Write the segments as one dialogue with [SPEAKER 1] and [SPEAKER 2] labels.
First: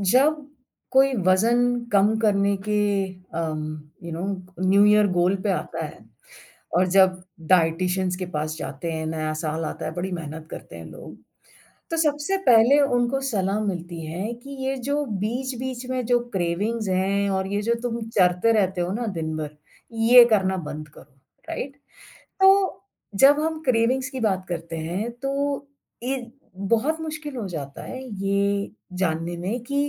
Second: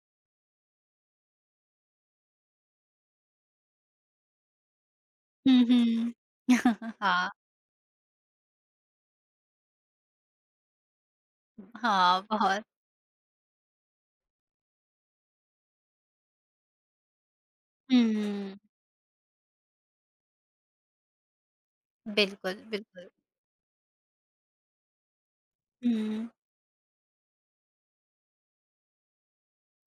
[SPEAKER 1] जब कोई वज़न कम करने के um, you know new year goal पे
[SPEAKER 2] हुँ,
[SPEAKER 1] आता है।
[SPEAKER 2] हुँ।
[SPEAKER 1] और जब
[SPEAKER 2] हाँ,
[SPEAKER 1] डाइटिशियंस के पास जाते हैं, नया साल आता है, बड़ी मेहनत करते हैं लोग। तो
[SPEAKER 2] हाँ,
[SPEAKER 1] सबसे
[SPEAKER 2] बहुत।
[SPEAKER 1] पहले उनको सलाह मिलती है कि ये जो बीच-बीच में जो क्रेविंग्स हैं और ये जो तुम चरते
[SPEAKER 2] हुँ,
[SPEAKER 1] रहते हो ना दिन भर, ये करना बंद करो, राइट?
[SPEAKER 2] बिल्कुल,
[SPEAKER 1] तो
[SPEAKER 2] बिल्कुल।
[SPEAKER 1] जब हम क्रेविंग्स की बात करते हैं तो ये
[SPEAKER 2] हुँ,
[SPEAKER 1] बहुत मुश्किल हो जाता है ये जानने में कि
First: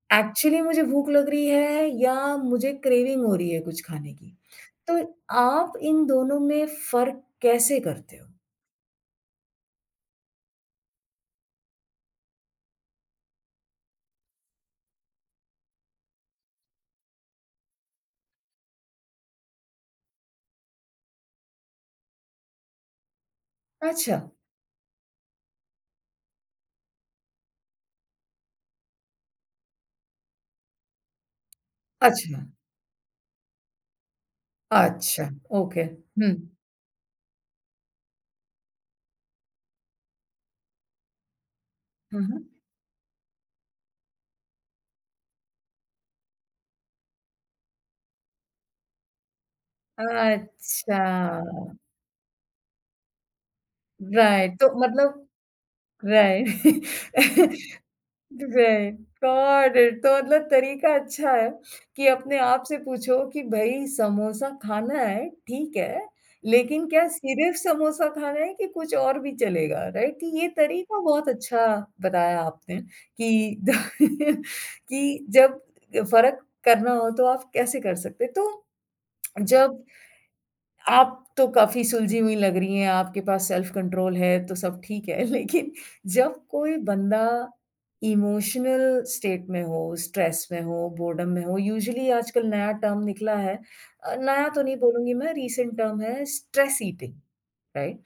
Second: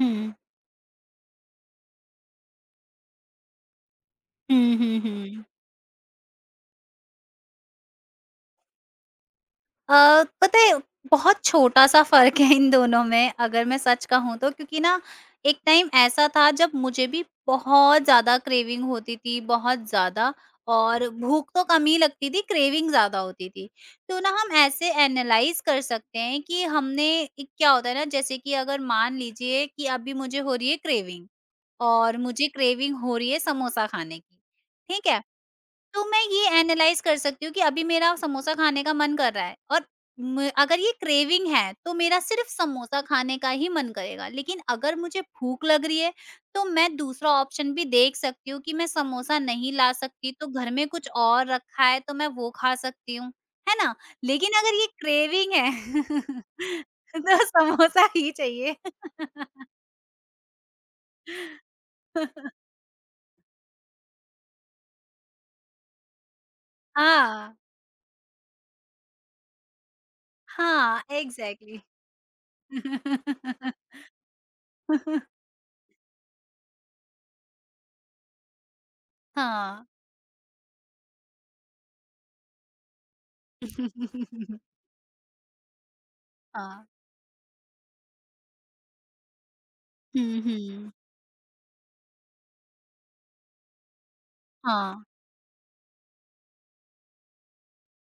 [SPEAKER 2] हुँ।
[SPEAKER 1] एक्चुअली मुझे भूख लग रही है या मुझे क्रेविंग हो रही है कुछ खाने की।
[SPEAKER 2] हुँ,
[SPEAKER 1] तो
[SPEAKER 2] हुँ, हुँ।
[SPEAKER 1] आप इन दोनों में फ़र्क कैसे करते हो?
[SPEAKER 2] पता है बहुत छोटा-सा फ़र्क है इन दोनों में अगर मैं सच कहूँ तो क्योंकि ना एक टाइम ऐसा था जब मुझे भी बहुत ज़्यादा क्रेविंग होती थी, बहुत ज़्यादा और भूख तो कम ही लगती थी, क्रेविंग ज़्यादा होती थी।
[SPEAKER 1] अच्छा,
[SPEAKER 2] तो ना हम ऐसे एनालाइज़ कर सकते हैं कि हमने एक क्या होता है ना जैसे कि अगर मान लीजिए कि अभी मुझे हो रही है क्रेविंग और
[SPEAKER 1] अच्छा।
[SPEAKER 2] मुझे क्रेविंग हो रही है समोसा खाने की, ठीक है?
[SPEAKER 1] अच्छा, ओके।
[SPEAKER 2] तो मैं
[SPEAKER 1] हुँ।
[SPEAKER 2] ये एनालाइज़ कर सकती हूँ कि अभी मेरा समोसा खाने का मन कर रहा है और म अगर ये क्रेविंग है, तो मेरा
[SPEAKER 1] हुँ,
[SPEAKER 2] सिर्फ़
[SPEAKER 1] हुँ।
[SPEAKER 2] समोसा खाने का ही मन करेगा। लेकिन अगर मुझे भूख लग रही है, तो मैं दूसरा ऑप्शन भी देख सकती हूँ कि मैं समोसा नहीं ला सकती, तो घर में
[SPEAKER 1] अच्छा,
[SPEAKER 2] कुछ और रखा है, तो मैं वो खा सकती हूँ, है ना? लेकिन
[SPEAKER 1] राइट। तो
[SPEAKER 2] अगर ये
[SPEAKER 1] मतलब
[SPEAKER 2] क्रेविंग है,
[SPEAKER 1] राइट,
[SPEAKER 2] तो समोसा ही चाहिए।
[SPEAKER 1] Right, got it. तो मतलब तरीका अच्छा है कि अपने आप से पूछो कि भई समोसा खाना है, ठीक है, लेकिन क्या
[SPEAKER 2] हाँ।
[SPEAKER 1] सिर्फ़ समोसा खाना है कि कुछ और भी चलेगा, राइट? ये तरीका
[SPEAKER 2] हाँ,
[SPEAKER 1] बहुत अच्छा
[SPEAKER 2] एग्ज़ैक्टली।
[SPEAKER 1] बताया आपने कि कि जब फ़र्क करना हो तो आप कैसे कर सकते हैं। तो जब
[SPEAKER 2] हाँ।
[SPEAKER 1] आप तो काफ़ी सुलझी हुई लग रही हैं, आपके पास सेल्फ कंट्रोल है तो सब ठीक है। लेकिन जब कोई
[SPEAKER 2] हाँ।
[SPEAKER 1] बंदा इमोशनल स्टेट में हो,
[SPEAKER 2] हुँ,
[SPEAKER 1] स्ट्रेस में हो,
[SPEAKER 2] हुँ।
[SPEAKER 1] बोर्डम में हो, यूजुअली आजकल नया टर्म निकला है। नया तो नहीं
[SPEAKER 2] हाँ,
[SPEAKER 1] बोलूँगी, मैं रीसेंट टर्म है स्ट्रेस ईटिंग, राइट?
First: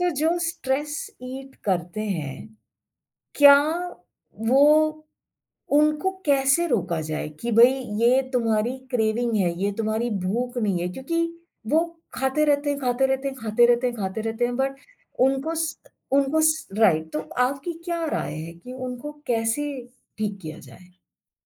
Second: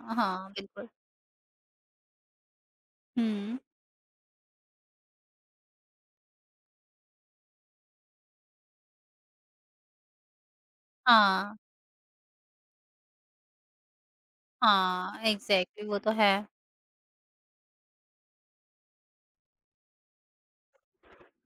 [SPEAKER 1] तो जो
[SPEAKER 2] हाँ, बिल्कुल।
[SPEAKER 1] स्ट्रेस ईट करते हैं, क्या
[SPEAKER 2] हुँ,
[SPEAKER 1] वो उनको कैसे रोका जाए कि भई ये तुम्हारी क्रेविंग है, ये तुम्हारी भूख नहीं है, क्योंकि
[SPEAKER 2] हाँ,
[SPEAKER 1] वो खाते रहते हैं, खाते रहते हैं, खाते रहते हैं, खाते रहते हैं, बट
[SPEAKER 2] हाँ,
[SPEAKER 1] उनको स
[SPEAKER 2] एग्ज़ैक्टली वो तो है।
[SPEAKER 1] उनको स राइट। तो आपकी क्या राय है कि उनको कैसे ठीक किया जाए?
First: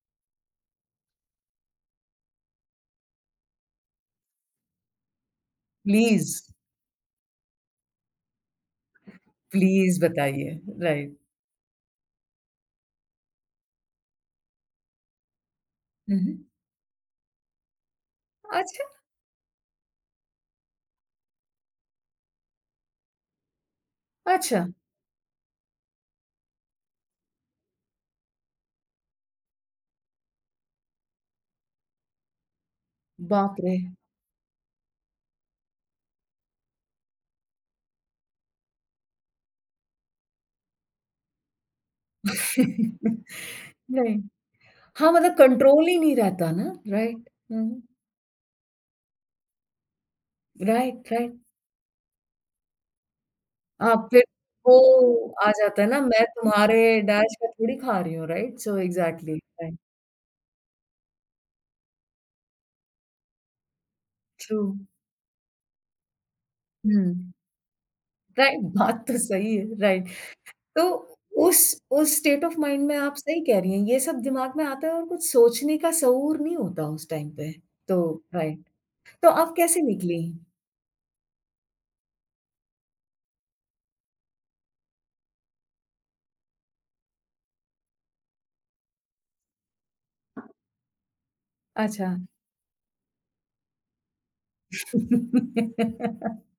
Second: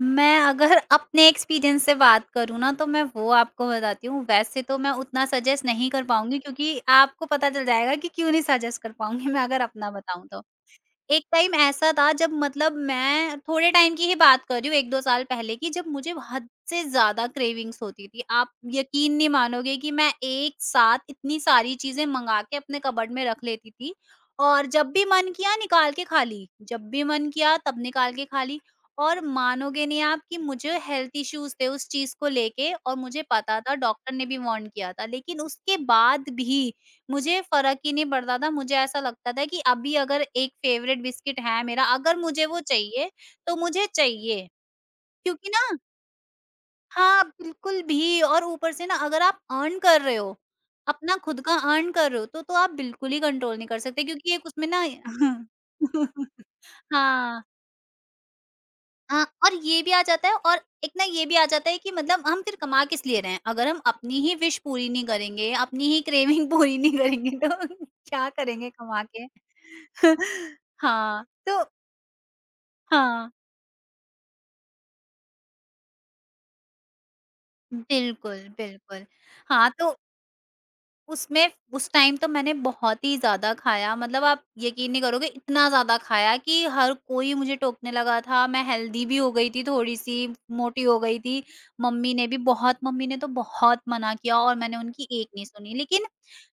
[SPEAKER 2] मैं अगर अपने एक्सपीरियंस से बात करूँ ना, तो मैं वो आपको बताती हूँ। वैसे तो मैं उतना सजेस्ट नहीं कर पाऊँगी
[SPEAKER 1] प्लीज़,
[SPEAKER 2] क्योंकि आपको पता चल जाएगा कि क्यों नहीं सजेस्ट कर पाऊँगी। मैं अगर अपना
[SPEAKER 1] प्लीज़
[SPEAKER 2] बताऊँ तो
[SPEAKER 1] बताइए। राइट।
[SPEAKER 2] एक टाइम ऐसा था जब मतलब मैं थोड़े टाइम की ही बात कर रही हूँ 1-2 साल पहले की जब मुझे
[SPEAKER 1] हुँ, हुँ।
[SPEAKER 2] हद से ज़्यादा क्रेविंग्स होती थी। आप
[SPEAKER 1] अच्छा,
[SPEAKER 2] यकीन नहीं मानोगे कि मैं एक साथ इतनी सारी चीज़ें मँगा के अपने कबर्ड में रख लेती थी
[SPEAKER 1] अच्छा।
[SPEAKER 2] और जब भी मन किया निकाल के खा ली, जब भी मन किया तब निकाल के खा ली और मानोगे नहीं आप कि मुझे हेल्थ इश्यूज़ थे उस चीज़ को लेके और मुझे
[SPEAKER 1] बाप
[SPEAKER 2] पता था
[SPEAKER 1] रे!
[SPEAKER 2] डॉक्टर ने भी वार्न किया था। लेकिन उसके बाद भी मुझे फ़र्क ही नहीं पड़ता था, मुझे ऐसा लगता था कि अभी अगर एक फ़ेवरेट बिस्किट है मेरा, अगर मुझे वो चाहिए,
[SPEAKER 1] नहीं।
[SPEAKER 2] तो मुझे चाहिए।
[SPEAKER 1] हाँ, मतलब
[SPEAKER 2] क्योंकि ना
[SPEAKER 1] कंट्रोल ही नहीं रहता ना?
[SPEAKER 2] हाँ,
[SPEAKER 1] राइट। हुँ,
[SPEAKER 2] बिल्कुल भी। और ऊपर से ना अगर आप अर्न कर रहे हो,
[SPEAKER 1] राइट,
[SPEAKER 2] अपना
[SPEAKER 1] राइट।
[SPEAKER 2] खुद का अर्न कर रहे हो, तो आप बिल्कुल ही कंट्रोल नहीं कर
[SPEAKER 1] हाँ,
[SPEAKER 2] सकते
[SPEAKER 1] फिर
[SPEAKER 2] क्योंकि एक उसमें
[SPEAKER 1] वो
[SPEAKER 2] ना
[SPEAKER 1] आ जाता है ना,
[SPEAKER 2] हाँ।
[SPEAKER 1] मैं तुम्हारे डैश
[SPEAKER 2] हाँ।
[SPEAKER 1] का थोड़ी खा रही हूँ, राइट? सो
[SPEAKER 2] हाँ,
[SPEAKER 1] एग्ज़ैक्टली
[SPEAKER 2] और
[SPEAKER 1] राइट,
[SPEAKER 2] ये भी आ जाता है और एक ना ये भी आ जाता है कि मतलब हम फिर कमा किस लिए रहे हैं? अगर हम अपनी ही
[SPEAKER 1] ट्रू।
[SPEAKER 2] विश पूरी नहीं करेंगे, अपनी ही क्रेविंग पूरी नहीं करेंगे
[SPEAKER 1] हुँ,
[SPEAKER 2] तो क्या
[SPEAKER 1] राइट,
[SPEAKER 2] करेंगे कमा
[SPEAKER 1] बात तो
[SPEAKER 2] के?
[SPEAKER 1] सही है, राइट। तो
[SPEAKER 2] हाँ,
[SPEAKER 1] उस
[SPEAKER 2] तो
[SPEAKER 1] उस स्टेट ऑफ़ माइंड में आप
[SPEAKER 2] हाँ,
[SPEAKER 1] सही कह रही हैं, ये सब दिमाग में आता है और कुछ सोचने का शऊर नहीं होता उस टाइम पे। तो
[SPEAKER 2] बिल्कुल,
[SPEAKER 1] राइट,
[SPEAKER 2] बिल्कुल।
[SPEAKER 1] तो आप
[SPEAKER 2] हाँ,
[SPEAKER 1] कैसे
[SPEAKER 2] तो
[SPEAKER 1] निकली?
[SPEAKER 2] उसमें उस टाइम तो मैंने बहुत ही ज़्यादा खाया मतलब आप यकीन नहीं करोगे इतना ज़्यादा खाया कि हर कोई मुझे टोकने लगा था। मैं हेल्दी भी हो गई थी थोड़ी-सी, मोटी हो गई थी।
[SPEAKER 1] अच्छा।
[SPEAKER 2] मम्मी ने तो बहुत मना किया और मैंने उनकी एक नहीं सुनी। लेकिन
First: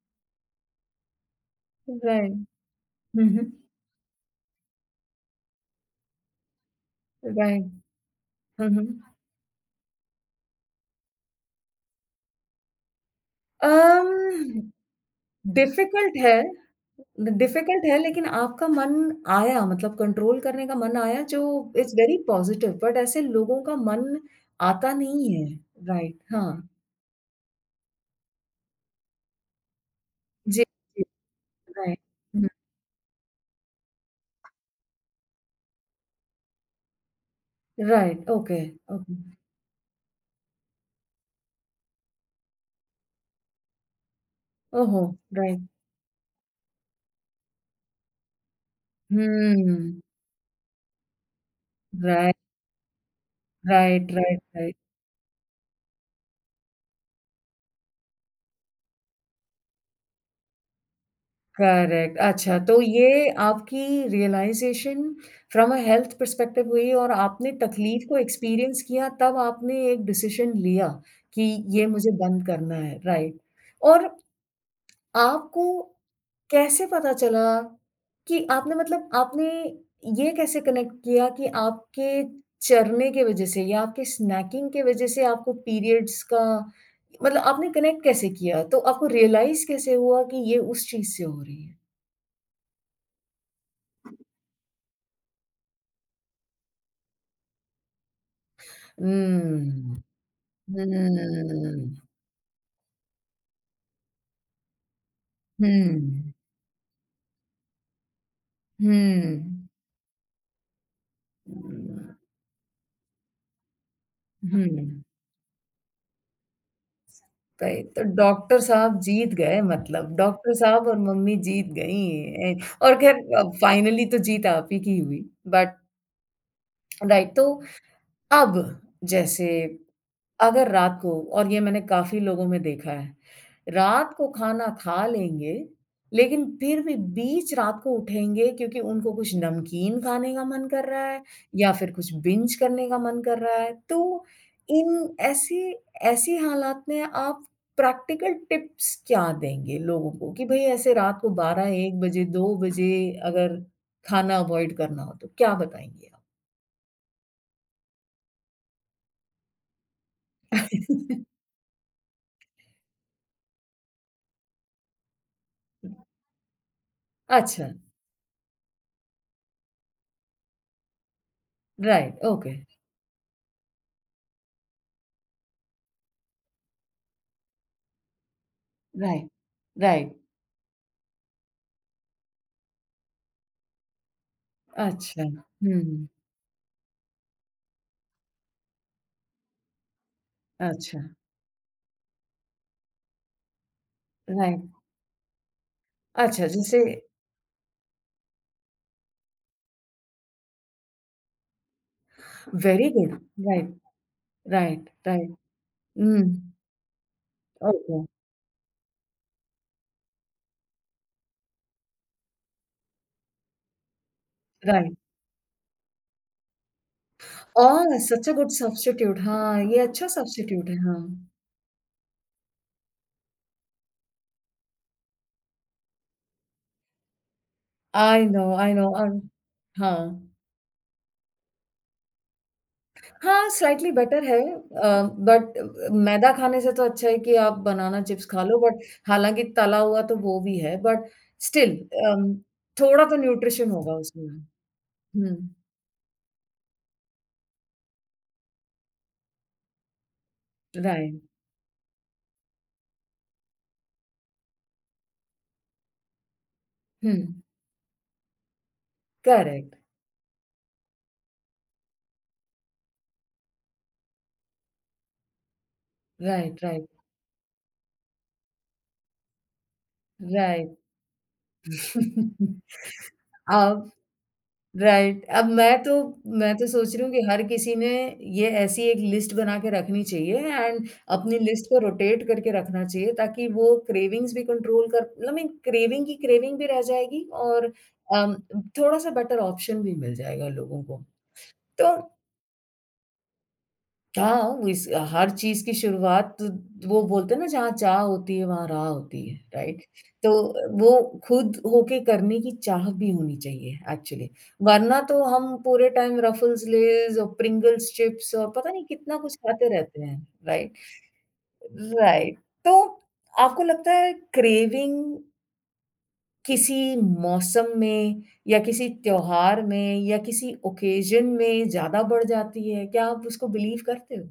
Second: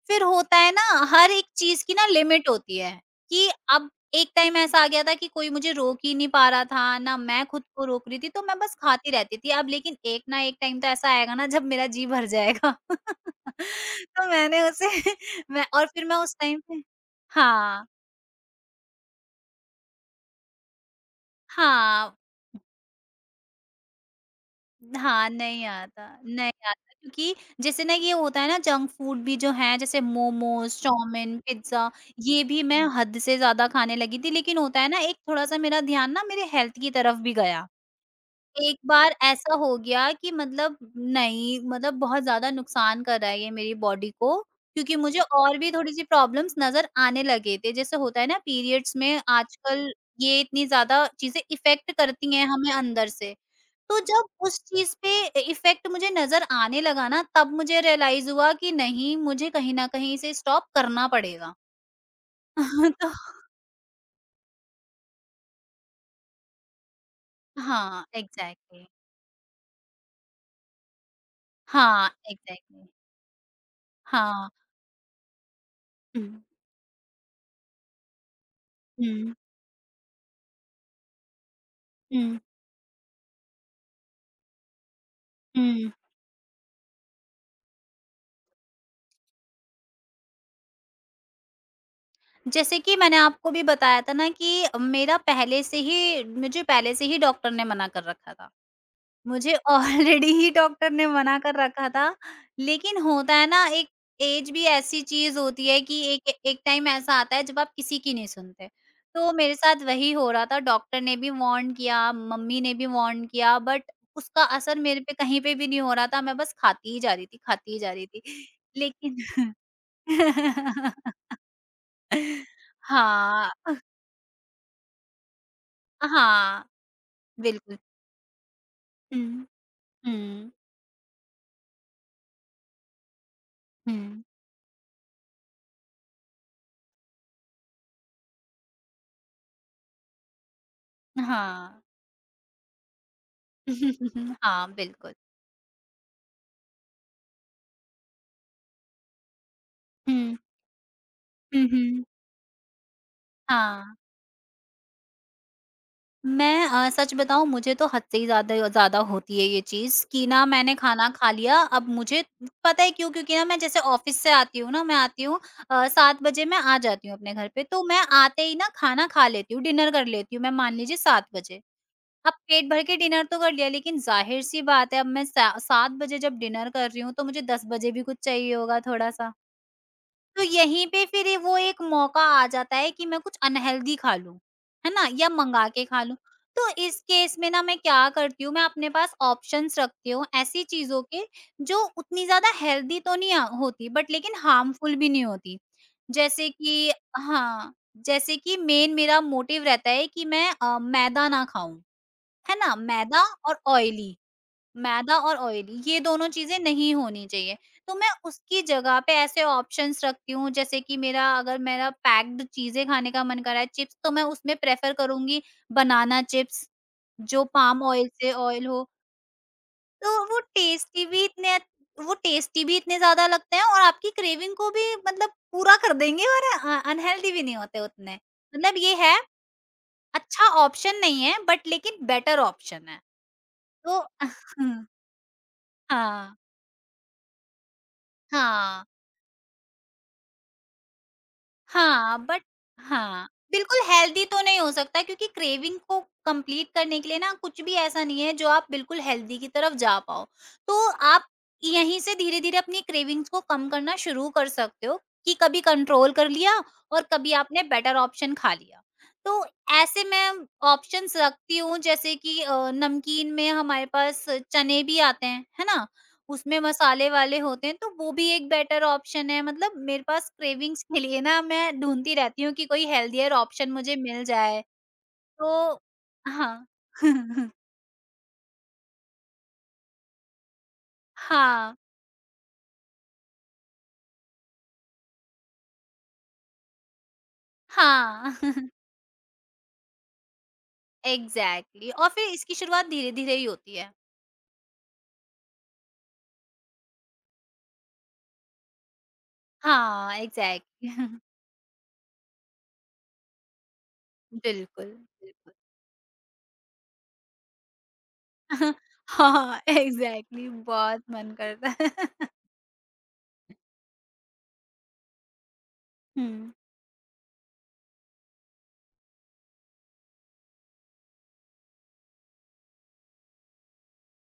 [SPEAKER 2] फिर होता है ना हर एक चीज़ की ना
[SPEAKER 1] राइट,
[SPEAKER 2] लिमिट होती है,
[SPEAKER 1] हुँ, हुँ,
[SPEAKER 2] कि अब एक टाइम ऐसा आ गया था कि कोई मुझे रोक ही नहीं पा रहा था, ना मैं खुद
[SPEAKER 1] राइट,
[SPEAKER 2] को रोक रही थी, तो मैं
[SPEAKER 1] हुँ,
[SPEAKER 2] बस खाती
[SPEAKER 1] हुँ।
[SPEAKER 2] रहती थी। अब लेकिन एक ना एक टाइम तो ऐसा आएगा ना जब मेरा जी भर जाएगा।
[SPEAKER 1] अम,
[SPEAKER 2] तो मैंने उसे मैं और फिर मैं
[SPEAKER 1] डिफ़िकल्ट
[SPEAKER 2] उस
[SPEAKER 1] है,
[SPEAKER 2] टाइम पे
[SPEAKER 1] डिफ़िकल्ट
[SPEAKER 2] हाँ,
[SPEAKER 1] है, लेकिन आपका मन आया, मतलब कंट्रोल करने का मन आया, जो इट्स
[SPEAKER 2] हाँ,
[SPEAKER 1] वेरी पॉज़िटिव, बट ऐसे लोगों का मन आता नहीं
[SPEAKER 2] हाँ,
[SPEAKER 1] है।
[SPEAKER 2] नहीं आता,
[SPEAKER 1] राइट, हाँ।
[SPEAKER 2] नहीं आता क्योंकि जैसे ना ये होता है ना जंक फूड भी जो हैं जैसे
[SPEAKER 1] जी,
[SPEAKER 2] मोमोज़,
[SPEAKER 1] जी,
[SPEAKER 2] चाउमीन, पिज़्ज़ा
[SPEAKER 1] राइट।
[SPEAKER 2] ये
[SPEAKER 1] हुँ,
[SPEAKER 2] भी मैं हद से ज़्यादा खाने लगी थी। लेकिन होता है ना एक थोड़ा-सा मेरा ध्यान ना मेरे हेल्थ की तरफ भी गया।
[SPEAKER 1] राइट, ओके,
[SPEAKER 2] एक बार
[SPEAKER 1] ओके।
[SPEAKER 2] ऐसा हो गया कि मतलब नहीं मतलब बहुत ज़्यादा नुकसान कर रहा है ये मेरी बॉडी को
[SPEAKER 1] ओह
[SPEAKER 2] क्योंकि
[SPEAKER 1] हो!
[SPEAKER 2] मुझे और
[SPEAKER 1] राइट।
[SPEAKER 2] भी थोड़ी-सी प्रॉब्लम्स नज़र आने लगे थे। जैसे होता है ना पीरियड्स में आजकल
[SPEAKER 1] हुँ,
[SPEAKER 2] ये इतनी ज़्यादा चीज़ें इफ़ेक्ट करती
[SPEAKER 1] राइट,
[SPEAKER 2] हैं हमें अंदर से। तो
[SPEAKER 1] राइट,
[SPEAKER 2] जब
[SPEAKER 1] राइट,
[SPEAKER 2] उस
[SPEAKER 1] राइट।
[SPEAKER 2] चीज़ पे इ इफ़ेक्ट मुझे नज़र आने लगा ना, तब मुझे रियलाइज़ हुआ कि नहीं, मुझे कहीं न कहीं इसे स्टॉप करना पड़ेगा।
[SPEAKER 1] करेक्ट, अच्छा, तो
[SPEAKER 2] तो
[SPEAKER 1] ये आपकी realisation from a health perspective हुई और आपने
[SPEAKER 2] हाँ,
[SPEAKER 1] तकलीफ़ को एक्सपीरियंस
[SPEAKER 2] एग्ज़ैक्टली।
[SPEAKER 1] किया, तब आपने एक डिसीज़न लिया कि ये
[SPEAKER 2] हाँ,
[SPEAKER 1] मुझे बंद करना
[SPEAKER 2] एग्ज़ैक्टली।
[SPEAKER 1] है, राइट। और
[SPEAKER 2] हाँ।
[SPEAKER 1] आपको
[SPEAKER 2] हुँ,
[SPEAKER 1] कैसे पता चला कि आपने मतलब
[SPEAKER 2] हुँ,
[SPEAKER 1] आपने ये कैसे कनेक्ट किया कि आपके
[SPEAKER 2] हुँ,
[SPEAKER 1] चरने के वज़ह से या आपके स्नैकिंग के वज़ह से आपको
[SPEAKER 2] हुँ।
[SPEAKER 1] पीरियड्स का मतलब आपने कनेक्ट कैसे किया? तो आपको रियलाइज़ कैसे हुआ कि ये उस चीज़ से हो रही है?
[SPEAKER 2] जैसे कि मैंने आपको भी बताया था ना कि मेरा पहले से ही मुझे पहले से ही डॉक्टर ने मना कर रखा था। मुझे
[SPEAKER 1] Mm.
[SPEAKER 2] ऑलरेडी ही डॉक्टर ने मना कर रखा
[SPEAKER 1] Mm,
[SPEAKER 2] था, लेकिन होता है ना एक एज भी ऐसी चीज़ होती है कि
[SPEAKER 1] हम्म,
[SPEAKER 2] एक एक टाइम ऐसा आता है जब आप किसी की नहीं सुनते। तो मेरे
[SPEAKER 1] हुँ,
[SPEAKER 2] साथ वही हो रहा था, डॉक्टर ने भी वार्न किया,
[SPEAKER 1] हुँ,
[SPEAKER 2] मम्मी ने भी वार्न किया बट उसका
[SPEAKER 1] हुँ,
[SPEAKER 2] असर मेरे पे कहीं पे भी नहीं हो रहा था, मैं बस खाती ही जा रही थी, खाती ही
[SPEAKER 1] सही।
[SPEAKER 2] जा
[SPEAKER 1] तो
[SPEAKER 2] रही थी।
[SPEAKER 1] डॉक्टर साहब जीत
[SPEAKER 2] लेकिन
[SPEAKER 1] गए, मतलब डॉक्टर साहब और मम्मी जीत गईं। ए और ख़ैर,
[SPEAKER 2] हाँ,
[SPEAKER 1] फाइनली तो जीत आप ही की हुई, बट
[SPEAKER 2] हाँ,
[SPEAKER 1] राइट। तो
[SPEAKER 2] बिल्कुल।
[SPEAKER 1] अब
[SPEAKER 2] हुँ,
[SPEAKER 1] जैसे
[SPEAKER 2] हुँ,
[SPEAKER 1] अगर रात को, और ये मैंने काफ़ी लोगों में देखा है,
[SPEAKER 2] हुँ,
[SPEAKER 1] रात को खाना खा लेंगे, लेकिन फिर भी बीच रात को उठेंगे क्योंकि उनको कुछ नमकीन खाने का मन कर रहा है या
[SPEAKER 2] हाँ।
[SPEAKER 1] फिर कुछ बिंज करने का मन कर रहा है। तो
[SPEAKER 2] हाँ, बिल्कुल।
[SPEAKER 1] इन ऐसे, ऐसी हालात में आप प्रैक्टिकल टिप्स क्या देंगे लोगों को
[SPEAKER 2] हुँ।
[SPEAKER 1] कि भई ऐसे रात को
[SPEAKER 2] हुँ,
[SPEAKER 1] 12-1
[SPEAKER 2] हुँ।
[SPEAKER 1] बजे, 2 बजे अगर
[SPEAKER 2] हाँ,
[SPEAKER 1] खाना अवॉइड करना हो तो क्या बताएँगी आप?
[SPEAKER 2] मैं सच बताऊँ मुझे तो हद से ही ज़्यादा ज़्यादा होती है ये चीज़ कि ना मैंने खाना खा लिया अब मुझे पता है क्यों? क्योंकि ना मैं जैसे ऑफ़िस से आती हूँ ना मैं आती हूँ 7 बजे मैं आ जाती हूँ अपने घर पे
[SPEAKER 1] अच्छा,
[SPEAKER 2] तो मैं आते ही ना खाना खा लेती हूँ, डिनर कर लेती हूँ मैं मान लीजिए 7 बजे।
[SPEAKER 1] राइट,
[SPEAKER 2] अब
[SPEAKER 1] ओके।
[SPEAKER 2] पेट भर के डिनर तो कर लिया लेकिन ज़ाहिर-सी बात है अब मैं सा 7 बजे जब डिनर कर रही हूँ तो मुझे 10 बजे भी कुछ चाहिए होगा
[SPEAKER 1] राइट,
[SPEAKER 2] थोड़ा-सा।
[SPEAKER 1] राइट।
[SPEAKER 2] तो यहीं पे फिर ये वो एक मौका आ जाता है कि मैं कुछ अनहेल्दी खा लूँ, है ना?
[SPEAKER 1] अच्छा,
[SPEAKER 2] या मंगा के खा
[SPEAKER 1] हुँ,
[SPEAKER 2] लूँ। तो इस केस में ना मैं क्या करती हूँ, मैं अपने पास ऑप्शंस रखती हूँ ऐसी
[SPEAKER 1] अच्छा,
[SPEAKER 2] चीज़ों के जो उतनी ज़्यादा हेल्दी तो नहीं होती बट लेकिन
[SPEAKER 1] राइट,
[SPEAKER 2] हार्मफुल भी नहीं होती।
[SPEAKER 1] अच्छा,
[SPEAKER 2] जैसे
[SPEAKER 1] जैसे
[SPEAKER 2] कि हाँ, जैसे कि मेन मेरा मोटिव रहता है कि मैं मैदा ना खाऊँ, है ना?
[SPEAKER 1] वेरी गुड,
[SPEAKER 2] मैदा और
[SPEAKER 1] राइट,
[SPEAKER 2] ऑयली।
[SPEAKER 1] राइट,
[SPEAKER 2] मैदा
[SPEAKER 1] राइट,
[SPEAKER 2] और ऑयल ये
[SPEAKER 1] हुँ,
[SPEAKER 2] दोनों चीज़ें नहीं होनी चाहिए। तो
[SPEAKER 1] ओके,
[SPEAKER 2] मैं उसकी जगह पे ऐसे ऑप्शंस रखती हूँ जैसे कि मेरा अगर मेरा पैक्ड चीज़ें खाने का मन कर रहा है चिप्स तो मैं उसमें प्रेफ़र
[SPEAKER 1] राइट।
[SPEAKER 2] करूँगी बनाना चिप्स जो पाम
[SPEAKER 1] ओह!
[SPEAKER 2] ऑयल
[SPEAKER 1] सच
[SPEAKER 2] से
[SPEAKER 1] अ गुड
[SPEAKER 2] ऑयल हो।
[SPEAKER 1] सब्स्टिट्यूट। हाँ, ये अच्छा
[SPEAKER 2] तो
[SPEAKER 1] सब्स्टिट्यूट है, हाँ।
[SPEAKER 2] वो टेस्टी भी इतने ज़्यादा लगते हैं और आपकी क्रेविंग को भी मतलब पूरा कर देंगे और अनहेल्दी भी नहीं होते उतने।
[SPEAKER 1] आई नो, आई
[SPEAKER 2] मतलब
[SPEAKER 1] नो।
[SPEAKER 2] ये
[SPEAKER 1] और
[SPEAKER 2] है
[SPEAKER 1] हाँ,
[SPEAKER 2] अच्छा ऑप्शन नहीं है बट लेकिन बेटर ऑप्शन है।
[SPEAKER 1] हाँ, स्लाइटली
[SPEAKER 2] तो
[SPEAKER 1] बेटर है,
[SPEAKER 2] हाँ।
[SPEAKER 1] बट मैदा
[SPEAKER 2] हाँ।
[SPEAKER 1] खाने से तो अच्छा है कि आप बनाना चिप्स खा लो, बट
[SPEAKER 2] हाँ।
[SPEAKER 1] हालाँकि तला हुआ तो वो भी है, बट स्टिल,
[SPEAKER 2] हाँ,
[SPEAKER 1] अम,
[SPEAKER 2] बट
[SPEAKER 1] थोड़ा तो
[SPEAKER 2] हाँ,
[SPEAKER 1] न्यूट्रिशन
[SPEAKER 2] बिल्कुल
[SPEAKER 1] होगा
[SPEAKER 2] हेल्दी
[SPEAKER 1] उसमें।
[SPEAKER 2] तो नहीं हो सकता क्योंकि
[SPEAKER 1] हुँ,
[SPEAKER 2] क्रेविंग को कंप्लीट करने के लिए ना कुछ भी ऐसा नहीं है जो आप बिल्कुल हेल्दी की तरफ जा पाओ। तो
[SPEAKER 1] राइट,
[SPEAKER 2] आप यहीं से धीरे-धीरे अपनी क्रेविंग्स को कम करना शुरू कर सकते हो कि कभी कंट्रोल कर लिया और
[SPEAKER 1] हुँ,
[SPEAKER 2] कभी आपने बेटर ऑप्शन खा लिया। तो
[SPEAKER 1] करेक्ट।
[SPEAKER 2] ऐसे मैं ऑप्शंस रखती हूँ जैसे कि नमकीन में हमारे पास चने भी आते हैं, है ना? उसमें
[SPEAKER 1] राइट, राइट,
[SPEAKER 2] मसाले वाले होते हैं, तो वो भी एक बेटर ऑप्शन है। मतलब मेरे पास
[SPEAKER 1] राइट।
[SPEAKER 2] क्रेविंग्स के लिए ना मैं ढूँढती रहती हूँ कि कोई हेल्थियर ऑप्शन
[SPEAKER 1] अब
[SPEAKER 2] मुझे मिल जाए।
[SPEAKER 1] राइट, अब
[SPEAKER 2] तो
[SPEAKER 1] मैं तो मैं
[SPEAKER 2] हाँ।
[SPEAKER 1] तो सोच रही हूँ कि हर किसी ने ये ऐसी एक लिस्ट बना के रखनी चाहिए, एंड अपनी लिस्ट
[SPEAKER 2] हाँ,
[SPEAKER 1] को रोटेट करके रखना चाहिए, ताकि वो क्रेविंग्स भी कंट्रोल कर, मतलब मीन क्रेविंग की क्रेविंग भी रह जाएगी और
[SPEAKER 2] हाँ।
[SPEAKER 1] अम, थोड़ा-सा बेटर ऑप्शन भी मिल जाएगा लोगों को।
[SPEAKER 2] एग्ज़ैक्टली
[SPEAKER 1] तो
[SPEAKER 2] और फिर इसकी शुरुआत धीरे-धीरे ही होती है।
[SPEAKER 1] हाँ, वो इस, हर चीज़ की शुरुआत तो, वो बोलते हैं ना, जहाँ चाह होती है वहाँ राह होती है, राइट?
[SPEAKER 2] हाँ,
[SPEAKER 1] तो
[SPEAKER 2] एग्ज़ैक्टली।
[SPEAKER 1] वो खुद होके करने की चाह भी होनी चाहिए एक्चुअली,
[SPEAKER 2] बिल्कुल,
[SPEAKER 1] वरना तो
[SPEAKER 2] बिल्कुल।
[SPEAKER 1] हम पूरे टाइम रफल्स, लेज़ और प्रिंगल्स चिप्स और पता नहीं कितना कुछ
[SPEAKER 2] हाँ,
[SPEAKER 1] खाते रहते हैं,
[SPEAKER 2] एग्ज़ैक्टली
[SPEAKER 1] राइट?
[SPEAKER 2] बहुत मन करता है।
[SPEAKER 1] राइट, तो आपको लगता है क्रेविंग
[SPEAKER 2] हुँ।
[SPEAKER 1] किसी मौसम में या किसी त्योहार में या किसी ओकेज़न में ज़्यादा बढ़ जाती है, क्या आप उसको बिलीव करते हो?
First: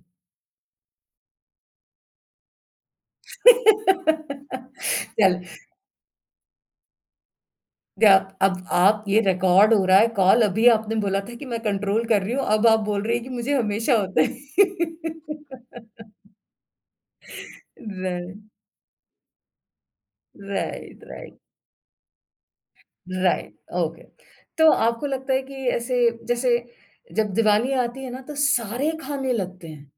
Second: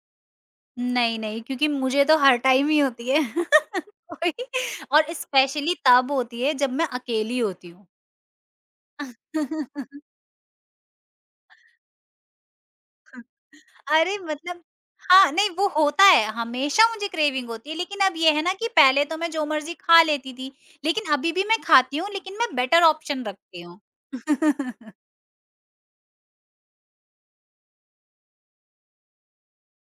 [SPEAKER 2] नहीं, नहीं, क्योंकि मुझे तो हर टाइम ही होती है। कोई और
[SPEAKER 1] चल
[SPEAKER 2] स्पेशली तब होती है जब मैं अकेली होती हूँ।
[SPEAKER 1] जा, अब आप, ये रिकॉर्ड हो रहा है कॉल, अभी आपने बोला था कि मैं कंट्रोल कर रही हूँ, अब आप बोल रही हैं कि मुझे हमेशा
[SPEAKER 2] अरे
[SPEAKER 1] होता
[SPEAKER 2] मतलब
[SPEAKER 1] है।
[SPEAKER 2] हाँ, नहीं वो होता है, हमेशा मुझे क्रेविंग होती है लेकिन अब ये
[SPEAKER 1] राइट,
[SPEAKER 2] है ना कि पहले तो मैं जो मर्ज़ी खा लेती थी,
[SPEAKER 1] राइट,
[SPEAKER 2] लेकिन अभी
[SPEAKER 1] राइट,
[SPEAKER 2] भी मैं खाती हूँ लेकिन मैं बेटर ऑप्शन
[SPEAKER 1] राइट,
[SPEAKER 2] रखती हूँ।
[SPEAKER 1] ओके। तो आपको लगता है कि ऐसे जैसे जब दिवाली आती है ना तो सारे खाने लगते हैं।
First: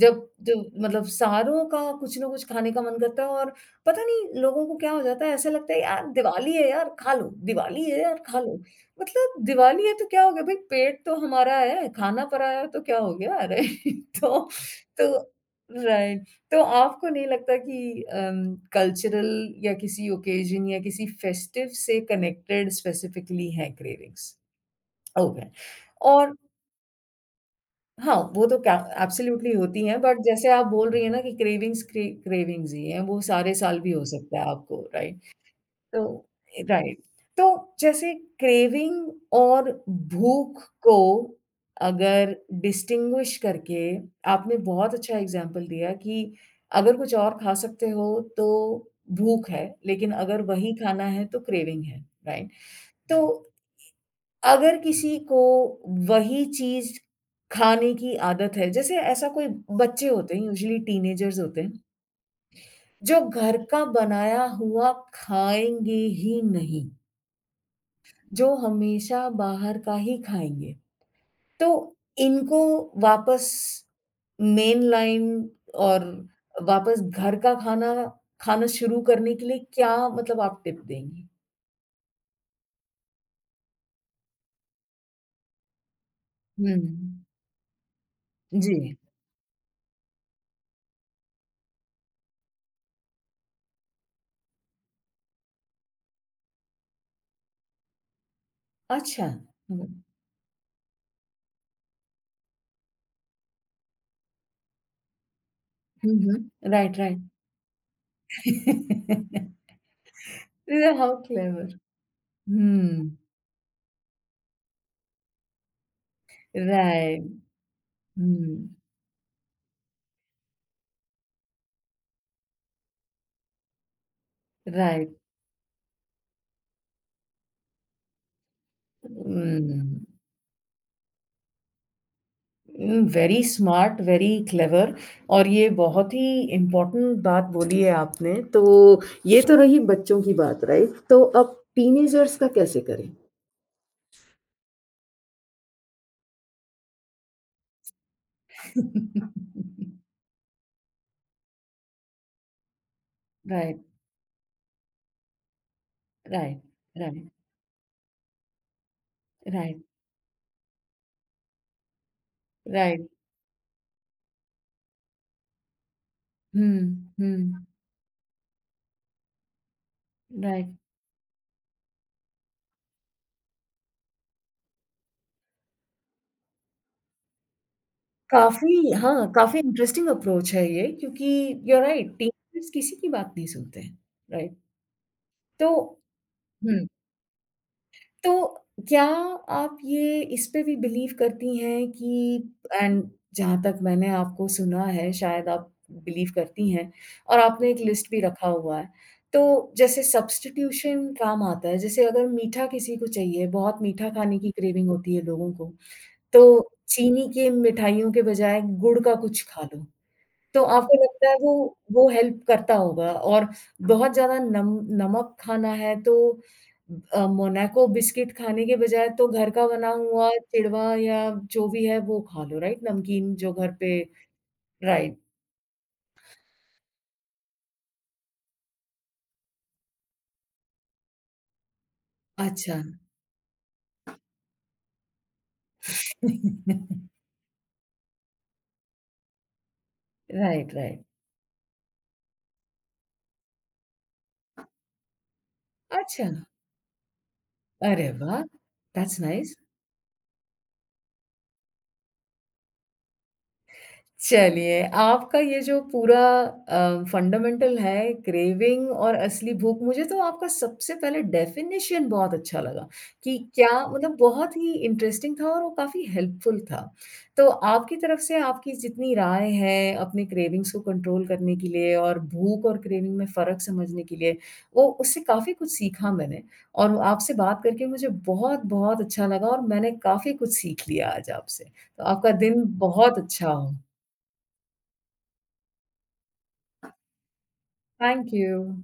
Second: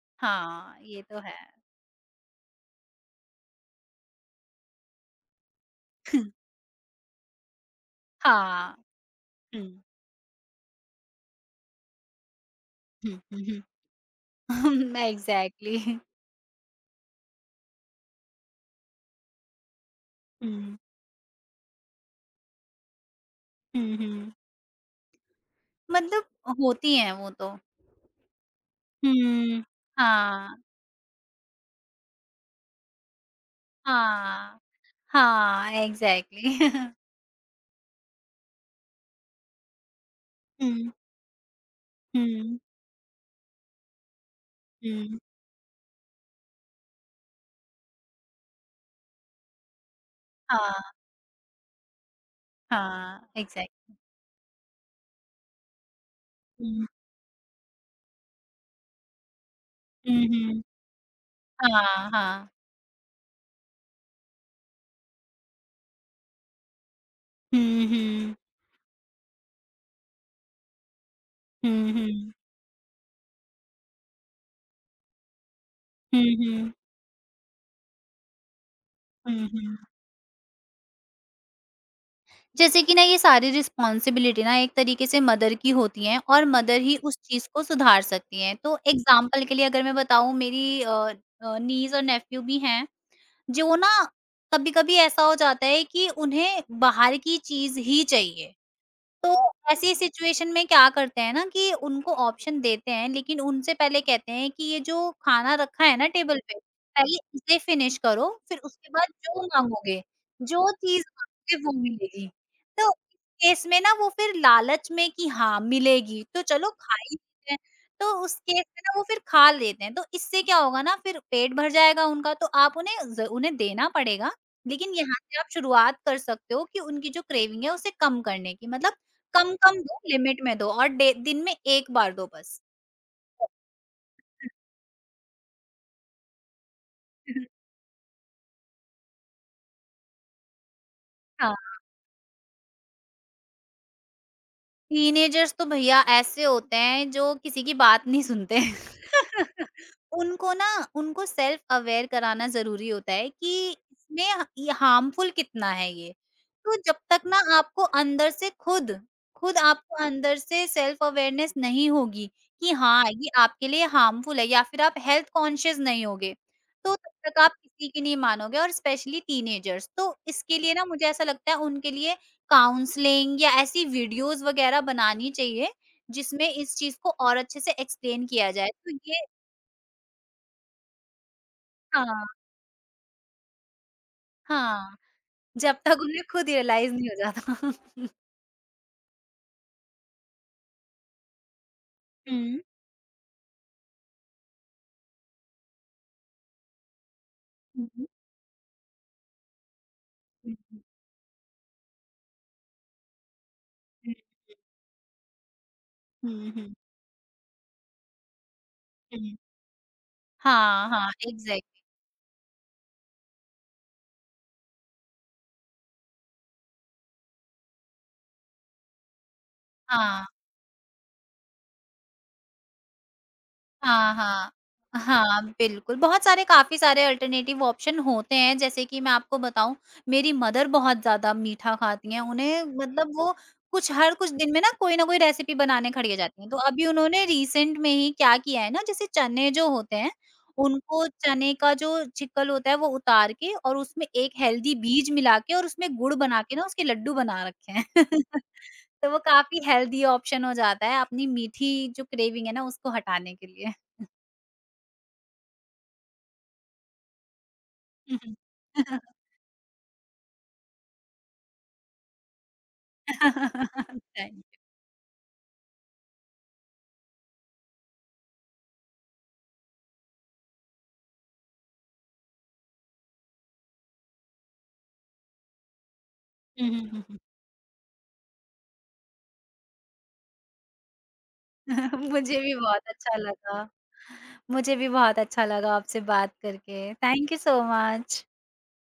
[SPEAKER 1] जब जब,
[SPEAKER 2] हाँ, ये
[SPEAKER 1] मतलब
[SPEAKER 2] तो है।
[SPEAKER 1] सारों का कुछ ना कुछ खाने का मन करता है और पता नहीं लोगों को क्या हो जाता है, ऐसा लगता है यार दिवाली है यार खा लो, दिवाली है यार खा लो।
[SPEAKER 2] हाँ।
[SPEAKER 1] मतलब
[SPEAKER 2] हुँ,
[SPEAKER 1] दिवाली है तो क्या हो गया, भाई पेट तो हमारा है, खाना पराया तो क्या हो
[SPEAKER 2] हुँ,
[SPEAKER 1] गया,
[SPEAKER 2] हुँ,
[SPEAKER 1] राइट? तो
[SPEAKER 2] हुँ।
[SPEAKER 1] तो
[SPEAKER 2] एग्ज़ैक्टली।
[SPEAKER 1] राइट, तो आपको नहीं लगता कि कल्चरल या किसी ओकेजन
[SPEAKER 2] हुँ,
[SPEAKER 1] या किसी फेस्टिव से कनेक्टेड स्पेसिफिकली है
[SPEAKER 2] हुँ, हुँ।
[SPEAKER 1] क्रेविंग्स? ओके। और
[SPEAKER 2] मतलब होती हैं वो तो।
[SPEAKER 1] हाँ, वो तो क्या, एब्सोल्युटली
[SPEAKER 2] हुँ।
[SPEAKER 1] होती हैं, बट जैसे
[SPEAKER 2] हाँ,
[SPEAKER 1] आप बोल रही हैं ना कि क्रेविंग्स, क्रेविंग्स ही हैं, वो सारे साल भी हो सकता है
[SPEAKER 2] हाँ,
[SPEAKER 1] आपको, राइट?
[SPEAKER 2] हाँ,
[SPEAKER 1] तो
[SPEAKER 2] एग्ज़ैक्टली।
[SPEAKER 1] राइट, तो जैसे क्रेविंग और भूख
[SPEAKER 2] हुँ,
[SPEAKER 1] को अगर
[SPEAKER 2] हुँ,
[SPEAKER 1] डिस्टिंग्विश करके आपने बहुत अच्छा
[SPEAKER 2] हुँ।
[SPEAKER 1] एग्ज़ाम्पल दिया कि अगर कुछ और खा सकते हो तो भूख है, लेकिन अगर वही
[SPEAKER 2] हाँ,
[SPEAKER 1] खाना है तो क्रेविंग है, राइट?
[SPEAKER 2] हाँ,
[SPEAKER 1] तो
[SPEAKER 2] एग्ज़ैक्टली।
[SPEAKER 1] अगर किसी को वही
[SPEAKER 2] हुँ,
[SPEAKER 1] चीज़ खाने की आदत है, जैसे ऐसा कोई, बच्चे
[SPEAKER 2] हुँ,
[SPEAKER 1] होते हैं,
[SPEAKER 2] हुँ।
[SPEAKER 1] यूजुअली टीनेजर्स होते हैं,
[SPEAKER 2] हाँ, हाँ।
[SPEAKER 1] जो घर का बनाया हुआ खाएँगे ही नहीं,
[SPEAKER 2] हुँ, हुँ,
[SPEAKER 1] जो हमेशा बाहर का ही खाएँगे। तो
[SPEAKER 2] हुँ, हुँ।
[SPEAKER 1] इनको वापस मेन लाइन और
[SPEAKER 2] हुँ, हुँ,
[SPEAKER 1] वापस घर का खाना खाना शुरू करने के
[SPEAKER 2] हुँ,
[SPEAKER 1] लिए
[SPEAKER 2] हुँ।
[SPEAKER 1] क्या, मतलब आप टिप देंगी?
[SPEAKER 2] जैसे कि ना ये सारी रिस्पॉन्सिबिलिटी ना एक तरीके से मदर की होती हैं और
[SPEAKER 1] हुँ,
[SPEAKER 2] मदर ही उस चीज़ को सुधार सकती हैं। तो
[SPEAKER 1] जी।
[SPEAKER 2] एग्ज़ाम्पल के लिए अगर मैं बताऊँ मेरी नीज़ और नेफ़्यू भी हैं। जो ना कभी-कभी ऐसा हो जाता है कि उन्हें बाहर की चीज़ ही चाहिए।
[SPEAKER 1] अच्छा।
[SPEAKER 2] तो
[SPEAKER 1] हुँ,
[SPEAKER 2] ऐसी सिचुएशन में क्या करते हैं ना कि उनको ऑप्शन देते हैं लेकिन उनसे पहले कहते हैं कि ये जो खाना रखा है ना
[SPEAKER 1] हुँ,
[SPEAKER 2] टेबल पे
[SPEAKER 1] हुँ, राइट,
[SPEAKER 2] पहले
[SPEAKER 1] राइट।
[SPEAKER 2] इसे फिनिश करो फिर उसके बाद जो मांगोगे जो
[SPEAKER 1] Yeah,
[SPEAKER 2] चीज
[SPEAKER 1] how
[SPEAKER 2] मांगोगे
[SPEAKER 1] clever.
[SPEAKER 2] वो मिलेगी। तो
[SPEAKER 1] Hmm.
[SPEAKER 2] केस में ना वो फिर लालच में कि हाँ मिलेगी तो चलो खा ही
[SPEAKER 1] Right.
[SPEAKER 2] लेते हैं, तो उस केस
[SPEAKER 1] Hmm.
[SPEAKER 2] में ना वो फिर खा लेते हैं तो इससे क्या होगा ना फिर पेट भर जाएगा उनका तो आप उन्हें उन्हें देना पड़ेगा। लेकिन
[SPEAKER 1] Right.
[SPEAKER 2] यहाँ से आप शुरुआत कर सकते हो कि उनकी जो क्रेविंग है उसे कम करने की मतलब कम-कम दो,
[SPEAKER 1] Hmm.
[SPEAKER 2] लिमिट में दो और डे दिन में 1 बार दो बस।
[SPEAKER 1] Hmm, very smart, very clever और ये बहुत ही इम्पोर्टेंट बात बोली है आपने। तो ये तो रही बच्चों की बात, राइट? तो
[SPEAKER 2] हाँ,
[SPEAKER 1] अब टीनेजर्स का कैसे करें?
[SPEAKER 2] टीनेजर्स तो भैया ऐसे होते हैं जो किसी की बात नहीं सुनते हैं। उनको ना उनको सेल्फ अवेयर कराना ज़रूरी होता है कि
[SPEAKER 1] राइट,
[SPEAKER 2] इसमें ह ये हार्मफुल कितना है ये।
[SPEAKER 1] राइट,
[SPEAKER 2] तो जब तक
[SPEAKER 1] राइट,
[SPEAKER 2] ना आपको अंदर से खुद, खुद
[SPEAKER 1] राइट,
[SPEAKER 2] आपको अंदर से सेल्फ अवेयरनेस नहीं होगी कि हाँ,
[SPEAKER 1] राइट,
[SPEAKER 2] ये आपके लिए हार्मफुल है या फिर आप हेल्थ कॉन्शियस नहीं होगे, तो
[SPEAKER 1] हम्म,
[SPEAKER 2] तब तक आप
[SPEAKER 1] हम्म,
[SPEAKER 2] किसी की नहीं मानोगे और स्पेशली टीनेजर्स। तो इसके
[SPEAKER 1] राइट,
[SPEAKER 2] लिए ना मुझे ऐसा लगता है उनके लिए काउंसलिंग या ऐसी वीडियोज़ वगैरह बनानी चाहिए, जिसमें इस चीज़ को और अच्छे से एक्सप्लेन किया जाए।
[SPEAKER 1] काफी,
[SPEAKER 2] तो ये
[SPEAKER 1] हाँ, काफी इंटरेस्टिंग अप्रोच है ये, क्योंकि यू आर
[SPEAKER 2] हाँ,
[SPEAKER 1] राइट, टीनेजर्स किसी की बात नहीं सुनते हैं, राइट?
[SPEAKER 2] हाँ,
[SPEAKER 1] तो
[SPEAKER 2] जब तक उन्हें खुद
[SPEAKER 1] हुँ।
[SPEAKER 2] रियलाइज़ नहीं हो जाता।
[SPEAKER 1] तो क्या आप ये, इस पे भी बिलीव करती हैं कि
[SPEAKER 2] हुँ।
[SPEAKER 1] एंड, जहाँ तक मैंने आपको सुना है शायद आप बिलीव करती हैं और आपने एक
[SPEAKER 2] हुँ, हुँ।
[SPEAKER 1] लिस्ट भी रखा हुआ है। तो जैसे
[SPEAKER 2] हुँ, हुँ।
[SPEAKER 1] सब्स्टिट्यूशन काम आता है, जैसे अगर मीठा किसी को चाहिए, बहुत मीठा खाने की क्रेविंग होती है लोगों को,
[SPEAKER 2] हुँ,
[SPEAKER 1] तो
[SPEAKER 2] हुँ।
[SPEAKER 1] चीनी की मिठाइयों के बजाय गुड़ का
[SPEAKER 2] हुँ।
[SPEAKER 1] कुछ खा लो। तो
[SPEAKER 2] हाँ,
[SPEAKER 1] आपको
[SPEAKER 2] हाँ,
[SPEAKER 1] लगता है वो
[SPEAKER 2] एग्ज़ैक्टली।
[SPEAKER 1] वो हेल्प करता होगा। और बहुत ज़्यादा नम नमक खाना है तो मोनाको बिस्किट खाने के बजाय तो घर का बना
[SPEAKER 2] हाँ।
[SPEAKER 1] हुआ चिड़वा या जो भी है वो खा लो, राइट? नमकीन जो घर पे,
[SPEAKER 2] हाँ, हाँ।
[SPEAKER 1] राइट,
[SPEAKER 2] हाँ, बिल्कुल, बहुत सारे काफ़ी सारे अल्टरनेटिव ऑप्शन होते हैं, जैसे कि मैं आपको बताऊँ, मेरी मदर बहुत ज़्यादा मीठा खाती हैं, उन्हें
[SPEAKER 1] अच्छा।
[SPEAKER 2] मतलब वो कुछ हर कुछ दिन में ना कोई रेसिपी बनाने खड़ी हो जाती हैं। तो अभी उन्होंने रिसेंट में ही क्या किया है ना, जैसे चने जो होते हैं,
[SPEAKER 1] राइट, राइट।
[SPEAKER 2] उनको चने का जो छिक्कल होता है वो उतार के और उसमें एक हेल्दी बीज मिला के और उसमें गुड़
[SPEAKER 1] अच्छा,
[SPEAKER 2] बना के ना उसके लड्डू बना रखे हैं।
[SPEAKER 1] अरे वाह!
[SPEAKER 2] तो वो
[SPEAKER 1] दैट्स नाइस।
[SPEAKER 2] काफ़ी हेल्दी ऑप्शन हो जाता है, अपनी मीठी जो क्रेविंग है ना, उसको हटाने के लिए।
[SPEAKER 1] चलिए, आपका ये जो पूरा फंडामेंटल है
[SPEAKER 2] हुँ, हुँ।
[SPEAKER 1] क्रेविंग और असली भूख, मुझे तो आपका सबसे पहले डेफ़िनिशन बहुत अच्छा लगा कि क्या, मतलब
[SPEAKER 2] थैंक
[SPEAKER 1] बहुत
[SPEAKER 2] यू।
[SPEAKER 1] ही इंटरेस्टिंग था और वो काफ़ी हेल्पफुल था। तो आपकी तरफ से आपकी जितनी राय है अपने क्रेविंग्स को कंट्रोल करने के लिए और भूख और क्रेविंग में फ़र्क समझने के लिए, वो, उससे काफ़ी कुछ सीखा मैंने
[SPEAKER 2] हुँ, हुँ,
[SPEAKER 1] और
[SPEAKER 2] हुँ, हुँ।
[SPEAKER 1] आपसे बात करके मुझे बहुत-बहुत अच्छा लगा और मैंने काफ़ी कुछ सीख लिया आज आपसे। तो आपका
[SPEAKER 2] मुझे भी
[SPEAKER 1] दिन
[SPEAKER 2] बहुत अच्छा
[SPEAKER 1] बहुत अच्छा
[SPEAKER 2] लगा।
[SPEAKER 1] हो।
[SPEAKER 2] मुझे भी बहुत अच्छा लगा आपसे बात करके। Thank you so much.
[SPEAKER 1] Thank you.